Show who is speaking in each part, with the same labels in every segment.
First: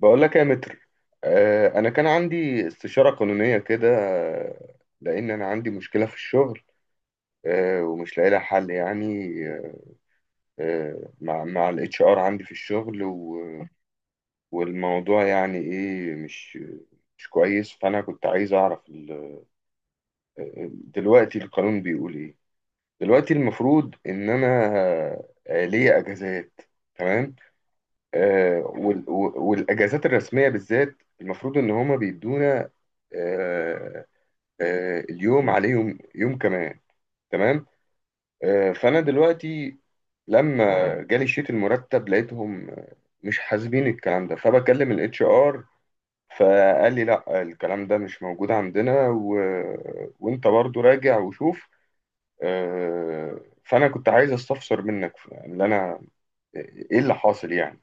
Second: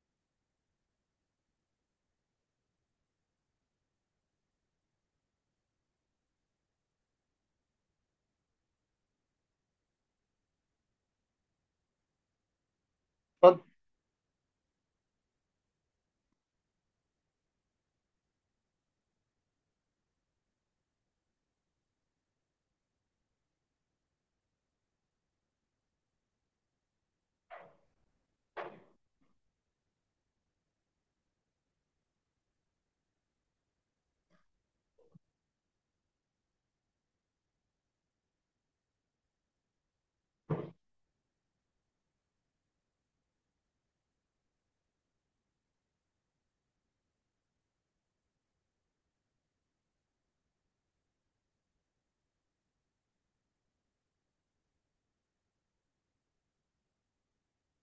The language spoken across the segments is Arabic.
Speaker 1: بقول لك يا متر. انا كان عندي استشارة قانونية كده. لان انا عندي مشكلة في الشغل. ومش لاقي لها حل يعني. مع الاتش ار عندي في الشغل
Speaker 2: اتفضل.
Speaker 1: والموضوع يعني ايه مش كويس، فانا كنت عايز اعرف دلوقتي القانون بيقول ايه. دلوقتي المفروض ان انا ليا اجازات. تمام. والاجازات الرسمية بالذات المفروض ان هما بيدونا آه، اليوم عليه يوم يوم كمان. تمام. فانا دلوقتي لما جالي شيت المرتب لقيتهم مش حاسبين الكلام ده، فبكلم الاتش ار، فقال لي لا الكلام ده مش موجود عندنا وانت برضو راجع وشوف. فانا كنت عايز استفسر منك يعني اللي انا، آه، ايه اللي حاصل يعني،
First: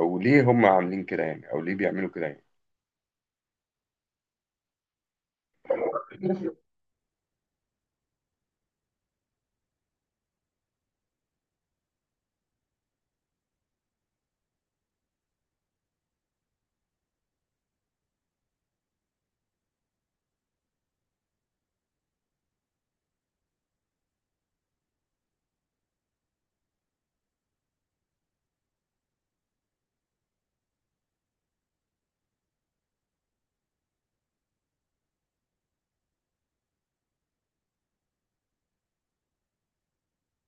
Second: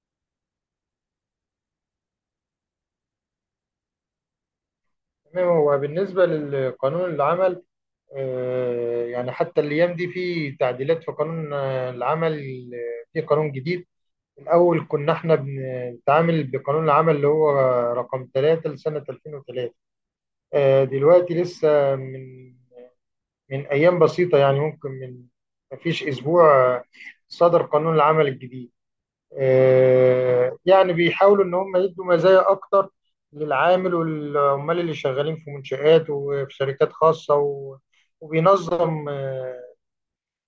Speaker 1: او ليه هم عاملين كده يعني، او ليه بيعملوا كده يعني.
Speaker 2: تمام، هو بالنسبة لقانون العمل يعني حتى الأيام دي في تعديلات في قانون العمل، في قانون جديد. الأول كنا احنا بنتعامل بقانون العمل اللي هو رقم 3 لسنة 2003. دلوقتي لسه من أيام بسيطة، يعني ممكن مفيش أسبوع صدر قانون العمل الجديد. يعني بيحاولوا ان هم يدوا مزايا اكتر للعامل والعمال اللي شغالين في منشآت وفي شركات خاصة وبينظم آه،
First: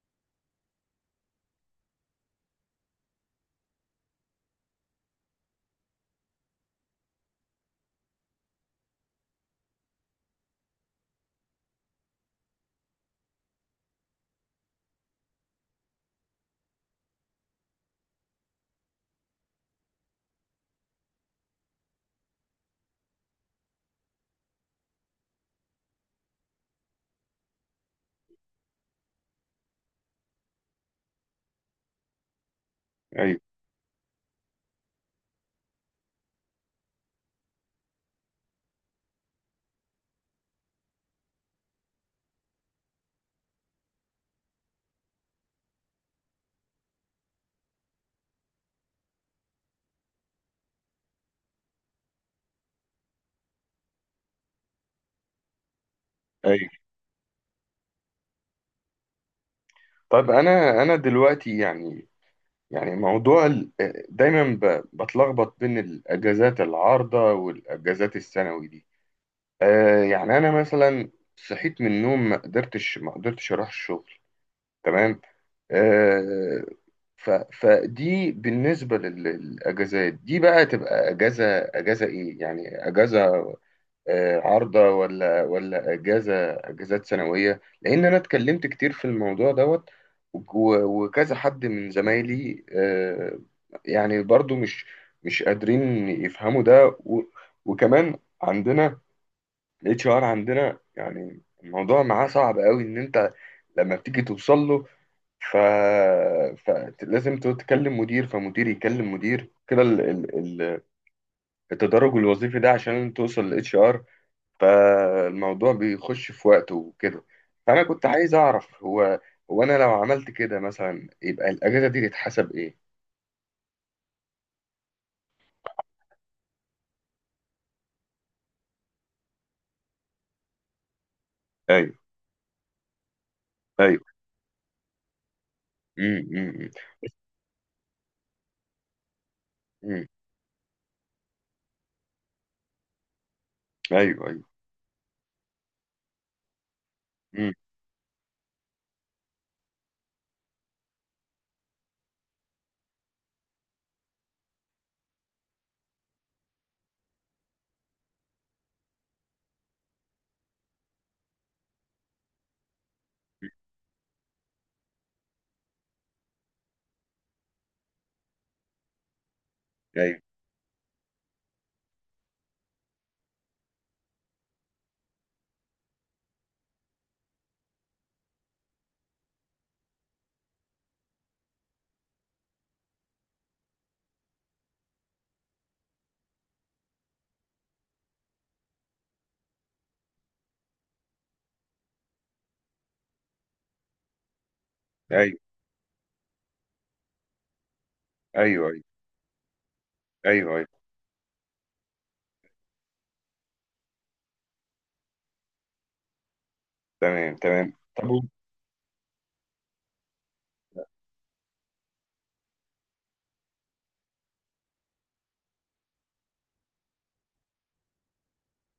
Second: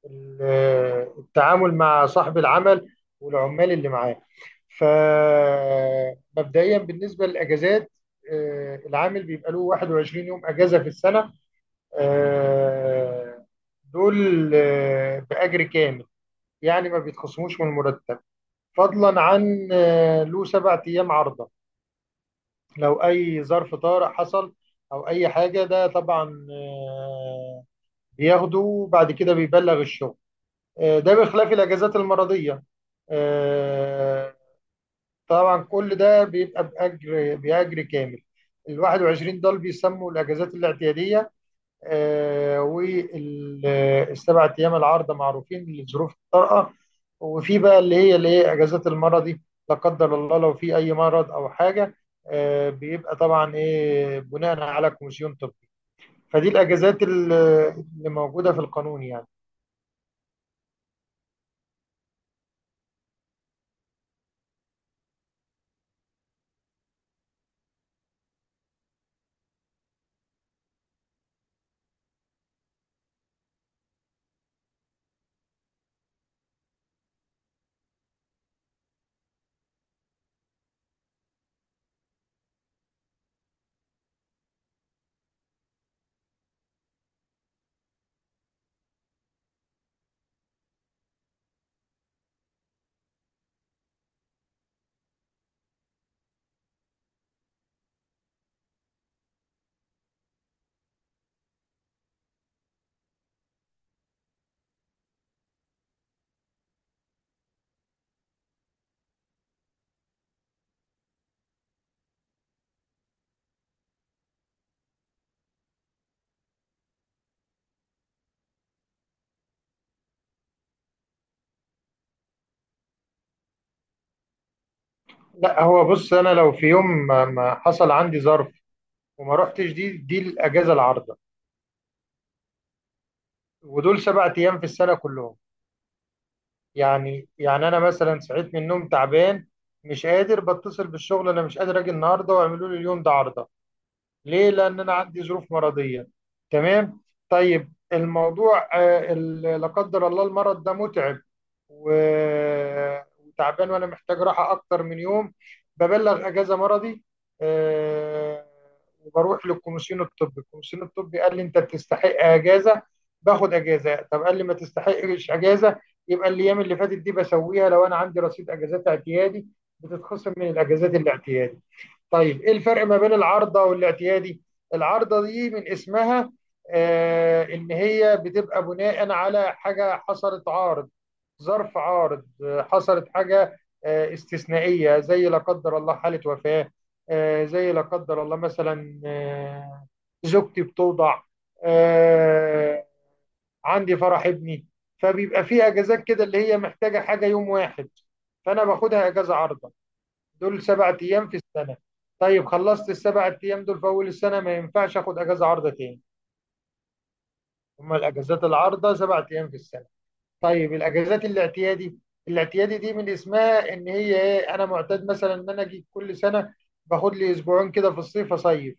Speaker 2: ال- آه، التعامل مع صاحب العمل والعمال اللي معاه. فمبدئيا بالنسبة للأجازات، العامل بيبقى له 21 يوم أجازة في السنة. آه، دول بأجر كامل، يعني ما بيتخصموش من المرتب. فضلا عن له 7 أيام عرضة لو أي ظرف طارئ حصل أو أي حاجة. ده طبعا بياخده وبعد كده بيبلغ الشغل. ده بخلاف الأجازات المرضية.
Speaker 1: ايوه،
Speaker 2: آه، طبعا كل ده بيبقى بأجر كامل. ال 21 دول بيسموا الأجازات الاعتيادية. والسبع ايام العارضه معروفين لظروف الطارئه. وفي بقى اللي هي اجازات المرضي لا قدر الله لو في اي مرض او حاجه. بيبقى طبعا ايه بناء على كوميسيون طبي. فدي
Speaker 1: ايوه.
Speaker 2: الاجازات اللي موجوده في القانون يعني.
Speaker 1: طب انا دلوقتي يعني، يعني موضوع دايما بتلخبط بين الاجازات العارضه والاجازات الثانوي دي. آه، يعني انا مثلا صحيت من النوم ما قدرتش اروح الشغل، تمام. آه، فدي بالنسبه للاجازات دي بقى، تبقى اجازه. اجازه ايه يعني؟ اجازه عارضة، ولا أجازات سنوية، لأن أنا اتكلمت كتير في الموضوع دوت وكذا حد من زمايلي. يعني برضو مش قادرين يفهموا ده وكمان عندنا الاتش ار عندنا، يعني الموضوع معاه صعب قوي، ان انت لما بتيجي توصل له ف... فلازم تتكلم مدير، فمدير يكلم مدير كده، ال- التدرج الوظيفي ده عشان توصل للاتش ار، فالموضوع بيخش في وقته وكده. فأنا كنت عايز أعرف، هو أنا لو عملت كده مثلا يبقى الأجازة دي تتحسب إيه؟
Speaker 2: لا هو بص، انا لو في يوم ما حصل عندي ظرف وما رحتش دي الاجازه العارضه،
Speaker 1: أيوه،
Speaker 2: ودول
Speaker 1: أيوه.
Speaker 2: 7 ايام في السنه كلهم.
Speaker 1: أمم، أمم،
Speaker 2: يعني انا مثلا صحيت من النوم تعبان،
Speaker 1: أمم.
Speaker 2: مش قادر بتصل بالشغل انا مش قادر اجي النهارده واعملوا لي اليوم ده عرضه.
Speaker 1: أيوه، أيوه.
Speaker 2: ليه؟ لأن أنا عندي ظروف مرضية. تمام؟
Speaker 1: أمم.
Speaker 2: طيب الموضوع لا قدر الله المرض ده متعب وتعبان وأنا محتاج راحة أكتر من يوم. ببلغ أجازة مرضي، آه، وبروح للكوميسيون الطبي. الكوميسيون الطبي قال لي أنت بتستحق أجازة، باخد أجازة. طب قال لي ما تستحقش أجازة، يبقى الأيام اللي فاتت دي بسويها. لو أنا عندي رصيد أجازات اعتيادي
Speaker 1: أيوه،
Speaker 2: بتتخصم من الأجازات الاعتيادي. طيب ايه الفرق ما بين العارضه والاعتيادي؟ العارضه دي من اسمها ان هي بتبقى بناء على حاجه حصلت عارض، ظرف عارض. حصلت حاجه استثنائيه زي لا قدر الله حاله وفاه، زي لا قدر الله مثلا، زوجتي بتوضع، آه عندي فرح ابني.
Speaker 1: أيوه،
Speaker 2: فبيبقى في اجازات كده اللي هي محتاجه حاجه يوم واحد، فانا
Speaker 1: أيوه، أيوه،
Speaker 2: باخدها اجازه عارضه.
Speaker 1: أيوه،
Speaker 2: دول
Speaker 1: أيوه.
Speaker 2: 7 ايام في السنه. طيب خلصت ال7 ايام دول في اول السنه، ما ينفعش اخد اجازه عارضه تاني.
Speaker 1: تمام، تمام.
Speaker 2: هما
Speaker 1: طب
Speaker 2: الاجازات العارضه 7 ايام في السنه. طيب الاجازات الاعتيادي، الاعتيادي دي من اسمها ان هي ايه، انا معتاد مثلا ان انا اجي كل سنه باخد لي اسبوعين كده في الصيف اصيف.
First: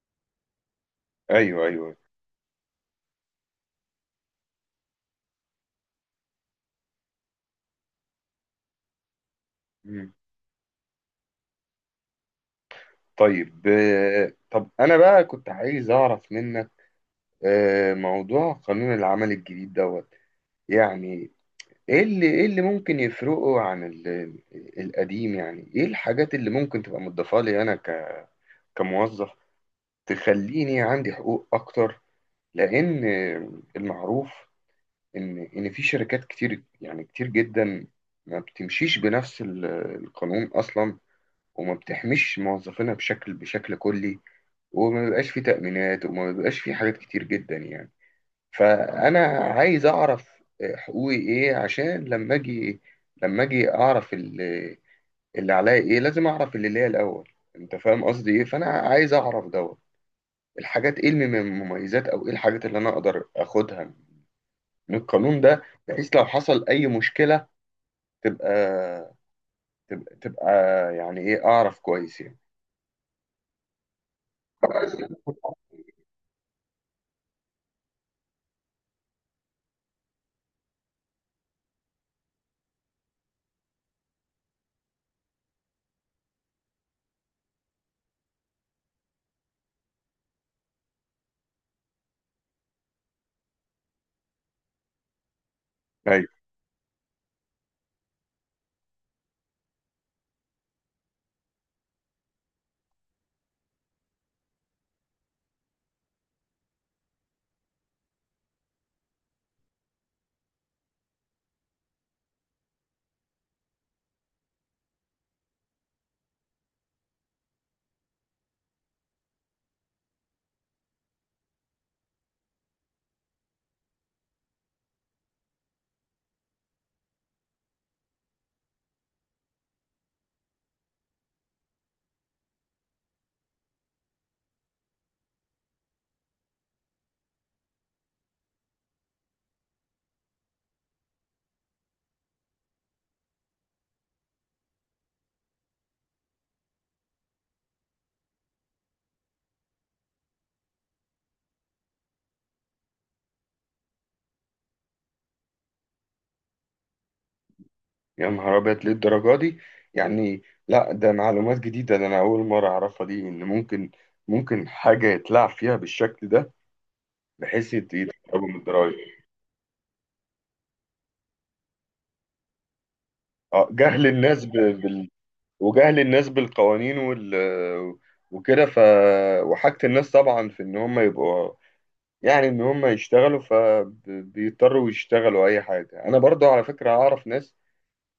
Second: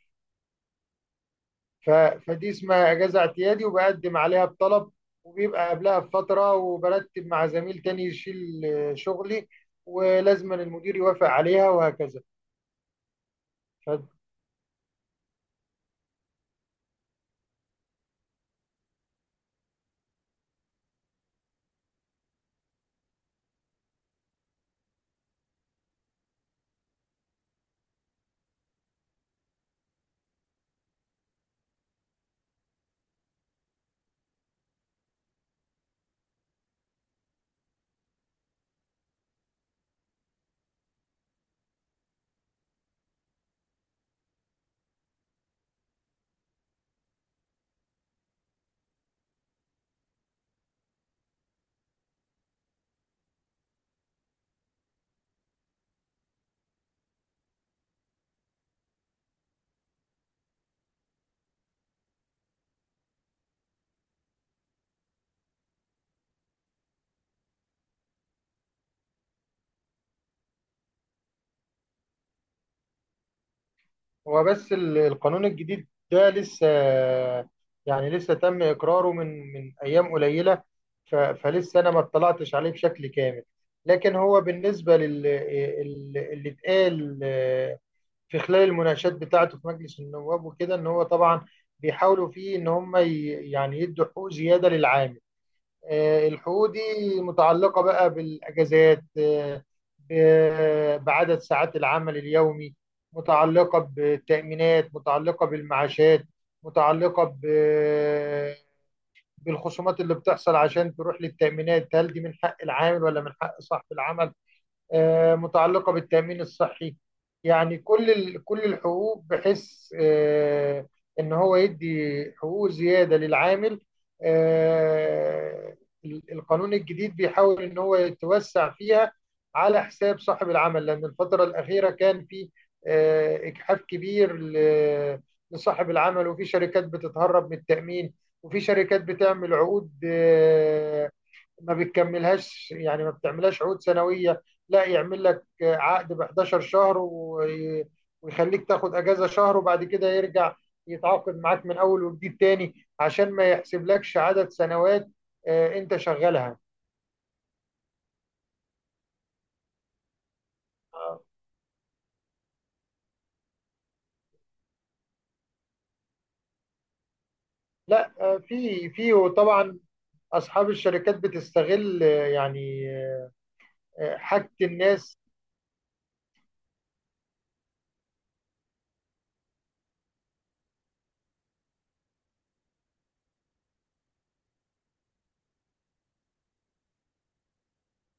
Speaker 1: أيوه، أيوه، أيوه.
Speaker 2: فدي اسمها اجازه اعتيادي، وبقدم عليها بطلب، وبيبقى قبلها بفتره وبرتب مع زميل تاني يشيل شغلي،
Speaker 1: أمم.
Speaker 2: ولازم المدير يوافق عليها وهكذا.
Speaker 1: طيب،
Speaker 2: ف-
Speaker 1: طب أنا بقى كنت عايز أعرف منك موضوع قانون العمل الجديد دوت. يعني ايه اللي ممكن يفرقه عن القديم، يعني ايه الحاجات اللي ممكن تبقى مضافة لي انا كموظف، تخليني عندي حقوق اكتر؟ لان المعروف ان في شركات كتير يعني كتير جدا، ما بتمشيش بنفس القانون اصلا، وما بتحميش موظفينها بشكل كلي، وما بيبقاش في تأمينات وما بيبقاش في حاجات كتير جدا يعني. فانا عايز اعرف حقوقي ايه، عشان لما اجي اعرف اللي عليا ايه. لازم اعرف اللي ليا الاول. انت فاهم قصدي ايه. فانا عايز اعرف دوت الحاجات، ايه المميزات، او ايه الحاجات اللي انا اقدر اخدها من القانون ده، بحيث لو حصل اي مشكلة تبقى تبقى, تبقى، يعني ايه، اعرف كويس يعني.
Speaker 2: هو بس القانون الجديد ده لسه، يعني لسه تم إقراره من أيام قليلة. فلسه أنا ما اطلعتش عليه بشكل كامل. لكن هو بالنسبة لل اللي اتقال في خلال المناقشات بتاعته في مجلس النواب وكده، إن هو طبعا بيحاولوا فيه إن هم يعني يدوا حقوق زيادة للعامل.
Speaker 1: طيب.
Speaker 2: الحقوق دي متعلقة بقى بالأجازات، بعدد ساعات العمل اليومي، متعلقة بالتأمينات، متعلقة بالمعاشات، متعلقة بالخصومات اللي بتحصل عشان تروح للتأمينات، هل دي من حق العامل ولا من حق صاحب العمل؟ متعلقة بالتأمين الصحي. يعني كل كل الحقوق، بحيث آه، إن هو يدي حقوق زيادة للعامل. آه، القانون الجديد بيحاول إن هو يتوسع فيها على حساب صاحب العمل. لأن الفترة الأخيرة كان في إجحاف كبير لصاحب العمل. وفي شركات بتتهرب من التأمين، وفي شركات بتعمل عقود ما بتكملهاش، يعني ما بتعملهاش عقود سنوية. لا يعمل لك عقد ب 11 شهر ويخليك تاخد اجازة شهر، وبعد كده يرجع يتعاقد معاك من اول وجديد تاني عشان ما يحسبلكش عدد سنوات انت شغالها.
Speaker 1: يا نهار أبيض، ليه الدرجة دي؟ يعني لا، ده
Speaker 2: آه،
Speaker 1: معلومات جديدة، ده أنا أول مرة أعرفها، دي إن ممكن ممكن حاجة يتلعب فيها بالشكل ده، بحيث
Speaker 2: لا آه،
Speaker 1: يتقربوا من
Speaker 2: في
Speaker 1: الضرايب.
Speaker 2: في وطبعا اصحاب الشركات بتستغل، يعني
Speaker 1: أه، جهل الناس
Speaker 2: حاجة الناس.
Speaker 1: وجهل الناس بالقوانين وكده ف، وحاجة الناس طبعا، في إن هم يبقوا يعني إن هم يشتغلوا، فبيضطروا يشتغلوا أي حاجة. أنا برضو على فكرة أعرف ناس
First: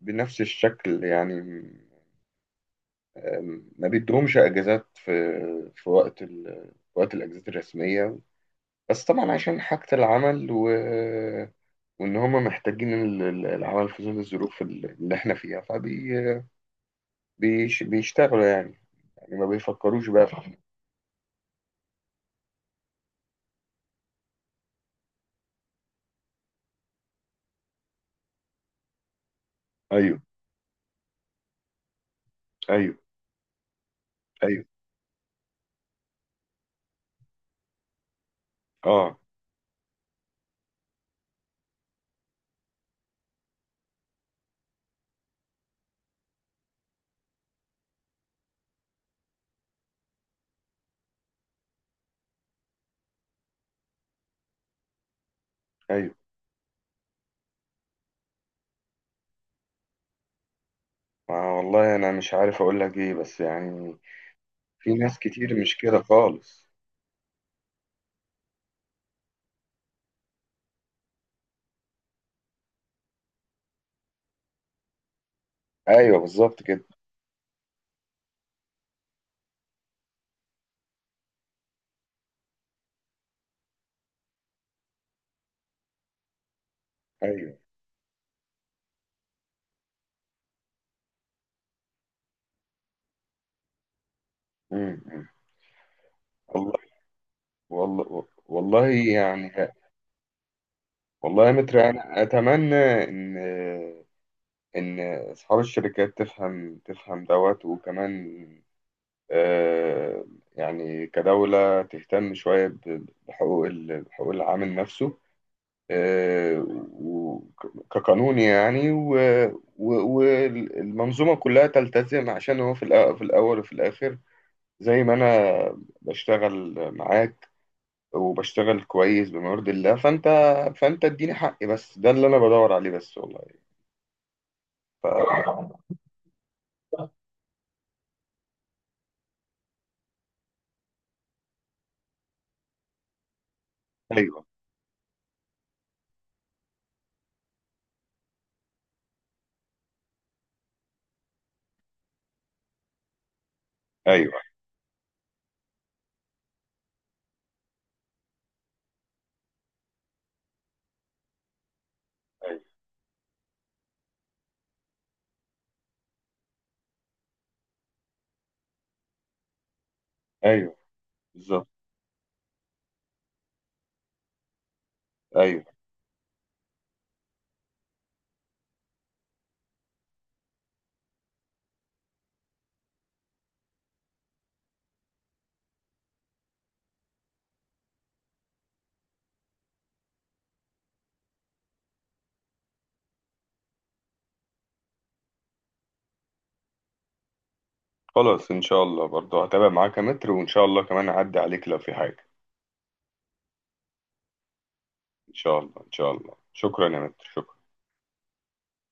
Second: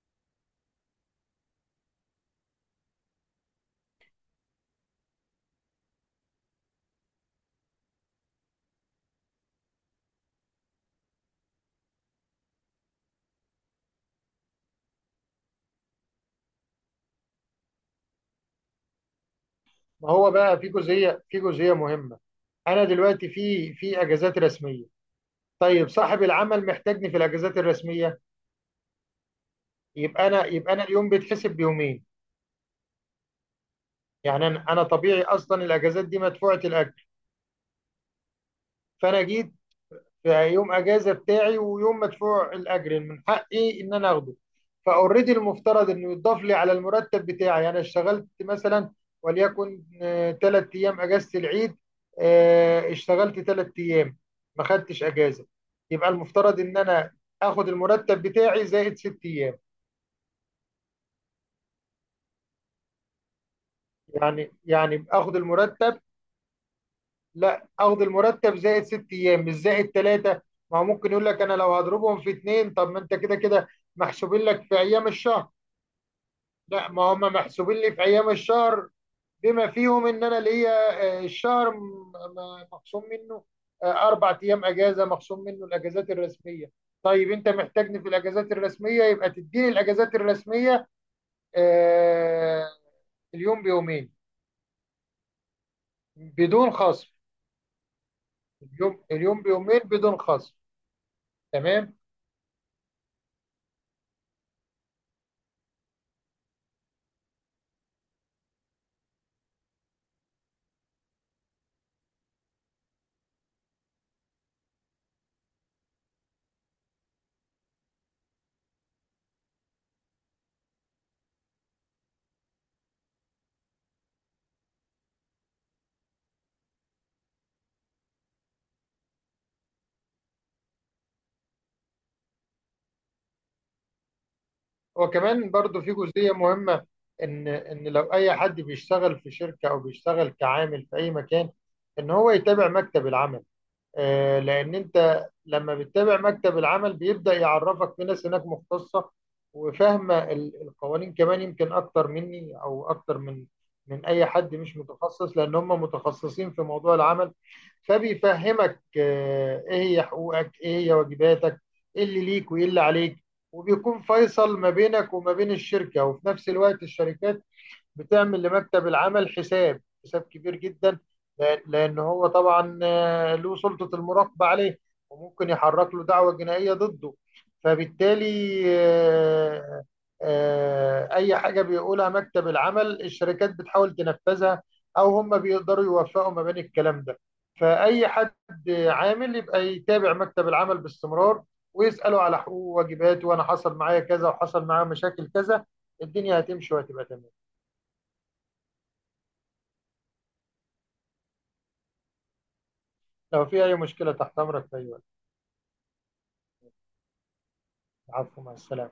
Speaker 1: بنفس الشكل يعني، ما بيدهمش اجازات في وقت وقت الاجازات الرسميه، بس طبعا عشان حاجه العمل وان هم محتاجين العمل في ظل الظروف اللي احنا فيها فبيشتغلوا يعني، يعني ما بيفكروش
Speaker 2: ما
Speaker 1: بقى
Speaker 2: هو
Speaker 1: في.
Speaker 2: بقى في جزئية مهمة. انا دلوقتي في اجازات رسمية. طيب صاحب العمل محتاجني في الاجازات الرسمية،
Speaker 1: ايوه،
Speaker 2: يبقى انا اليوم بيتحسب بيومين.
Speaker 1: ايوه،
Speaker 2: يعني
Speaker 1: ايوه.
Speaker 2: انا طبيعي، اصلا الاجازات دي مدفوعه الاجر.
Speaker 1: اه،
Speaker 2: فانا جيت في يوم اجازه بتاعي، ويوم مدفوع الاجر من حقي ان انا اخده. فاوريدي المفترض انه يضاف لي على المرتب بتاعي. انا اشتغلت مثلا، وليكن 3 ايام اجازه العيد، اشتغلت 3 ايام، ما خدتش اجازه. يبقى
Speaker 1: ايوه.
Speaker 2: المفترض ان انا اخد المرتب بتاعي زائد 6 ايام.
Speaker 1: ما والله انا مش عارف اقول لك ايه، بس يعني
Speaker 2: يعني
Speaker 1: في
Speaker 2: يعني
Speaker 1: ناس
Speaker 2: اخد
Speaker 1: كتير مش
Speaker 2: المرتب
Speaker 1: كده خالص.
Speaker 2: لا اخد المرتب زائد 6 ايام، مش زائد 3. ما هو ممكن يقول لك انا لو هضربهم في 2، طب ما انت كده كده محسوبين لك في ايام الشهر.
Speaker 1: ايوه، بالظبط كده.
Speaker 2: لا، ما هم محسوبين لي في ايام الشهر بما فيهم ان انا ليا الشهر مخصوم منه 4 ايام اجازه، مخصوم منه الاجازات الرسميه. طيب انت
Speaker 1: ايوه.
Speaker 2: محتاجني في الاجازات الرسميه، يبقى تديني الاجازات الرسميه آه، اليوم بيومين
Speaker 1: امم،
Speaker 2: بدون
Speaker 1: والله.
Speaker 2: خصم.
Speaker 1: والله، والله،
Speaker 2: اليوم
Speaker 1: يعني
Speaker 2: بيومين بدون خصم.
Speaker 1: والله يا متر،
Speaker 2: تمام.
Speaker 1: انا اتمنى ان ان اصحاب الشركات تفهم دوت، وكمان آه، يعني كدولة تهتم شوية بحقوق العامل نفسه، آه، كقانون يعني، والمنظومة كلها تلتزم، عشان هو في الأول وفي الآخر، زي ما أنا بشتغل معاك وبشتغل كويس بما يرضي الله، فأنت اديني حقي بس، ده اللي أنا بدور عليه بس والله. ف...
Speaker 2: هو كمان برضو في جزئية مهمة، إن لو أي حد بيشتغل في شركة أو بيشتغل كعامل في أي مكان، إن هو يتابع مكتب العمل.
Speaker 1: ايوه،
Speaker 2: لان انت لما بتتابع مكتب العمل بيبدا يعرفك في ناس هناك مختصه وفاهمه القوانين، كمان يمكن اكتر مني او اكتر من اي
Speaker 1: ايوه،
Speaker 2: حد مش متخصص، لان هم متخصصين في موضوع العمل. فبيفهمك ايه هي حقوقك، ايه هي واجباتك، ايه اللي ليك
Speaker 1: ايوه،
Speaker 2: وايه اللي عليك. وبيكون فيصل ما بينك وما بين الشركه. وفي نفس الوقت الشركات بتعمل لمكتب العمل حساب كبير
Speaker 1: ايوه،
Speaker 2: جدا، لأن
Speaker 1: بالظبط،
Speaker 2: لأن هو طبعا له سلطة المراقبة عليه، وممكن
Speaker 1: ايوه.
Speaker 2: يحرك له دعوة جنائية ضده. فبالتالي آه، أي حاجة بيقولها مكتب العمل الشركات بتحاول تنفذها، أو هم بيقدروا يوفقوا ما بين الكلام ده. فأي حد عامل يبقى يتابع مكتب العمل باستمرار، ويسأله على حقوقه وواجباته. وأنا حصل معايا كذا، وحصل معايا مشاكل كذا، الدنيا هتمشي وهتبقى تمام.
Speaker 1: خلاص ان شاء الله، برضو هتابع معاك يا متر، وان شاء الله كمان اعدي عليك لو في حاجه.
Speaker 2: لو في أي مشكلة تحت أمرك في أي وقت.
Speaker 1: ان شاء الله، ان شاء الله. شكرا يا متر، شكرا.
Speaker 2: العفو، مع السلامة.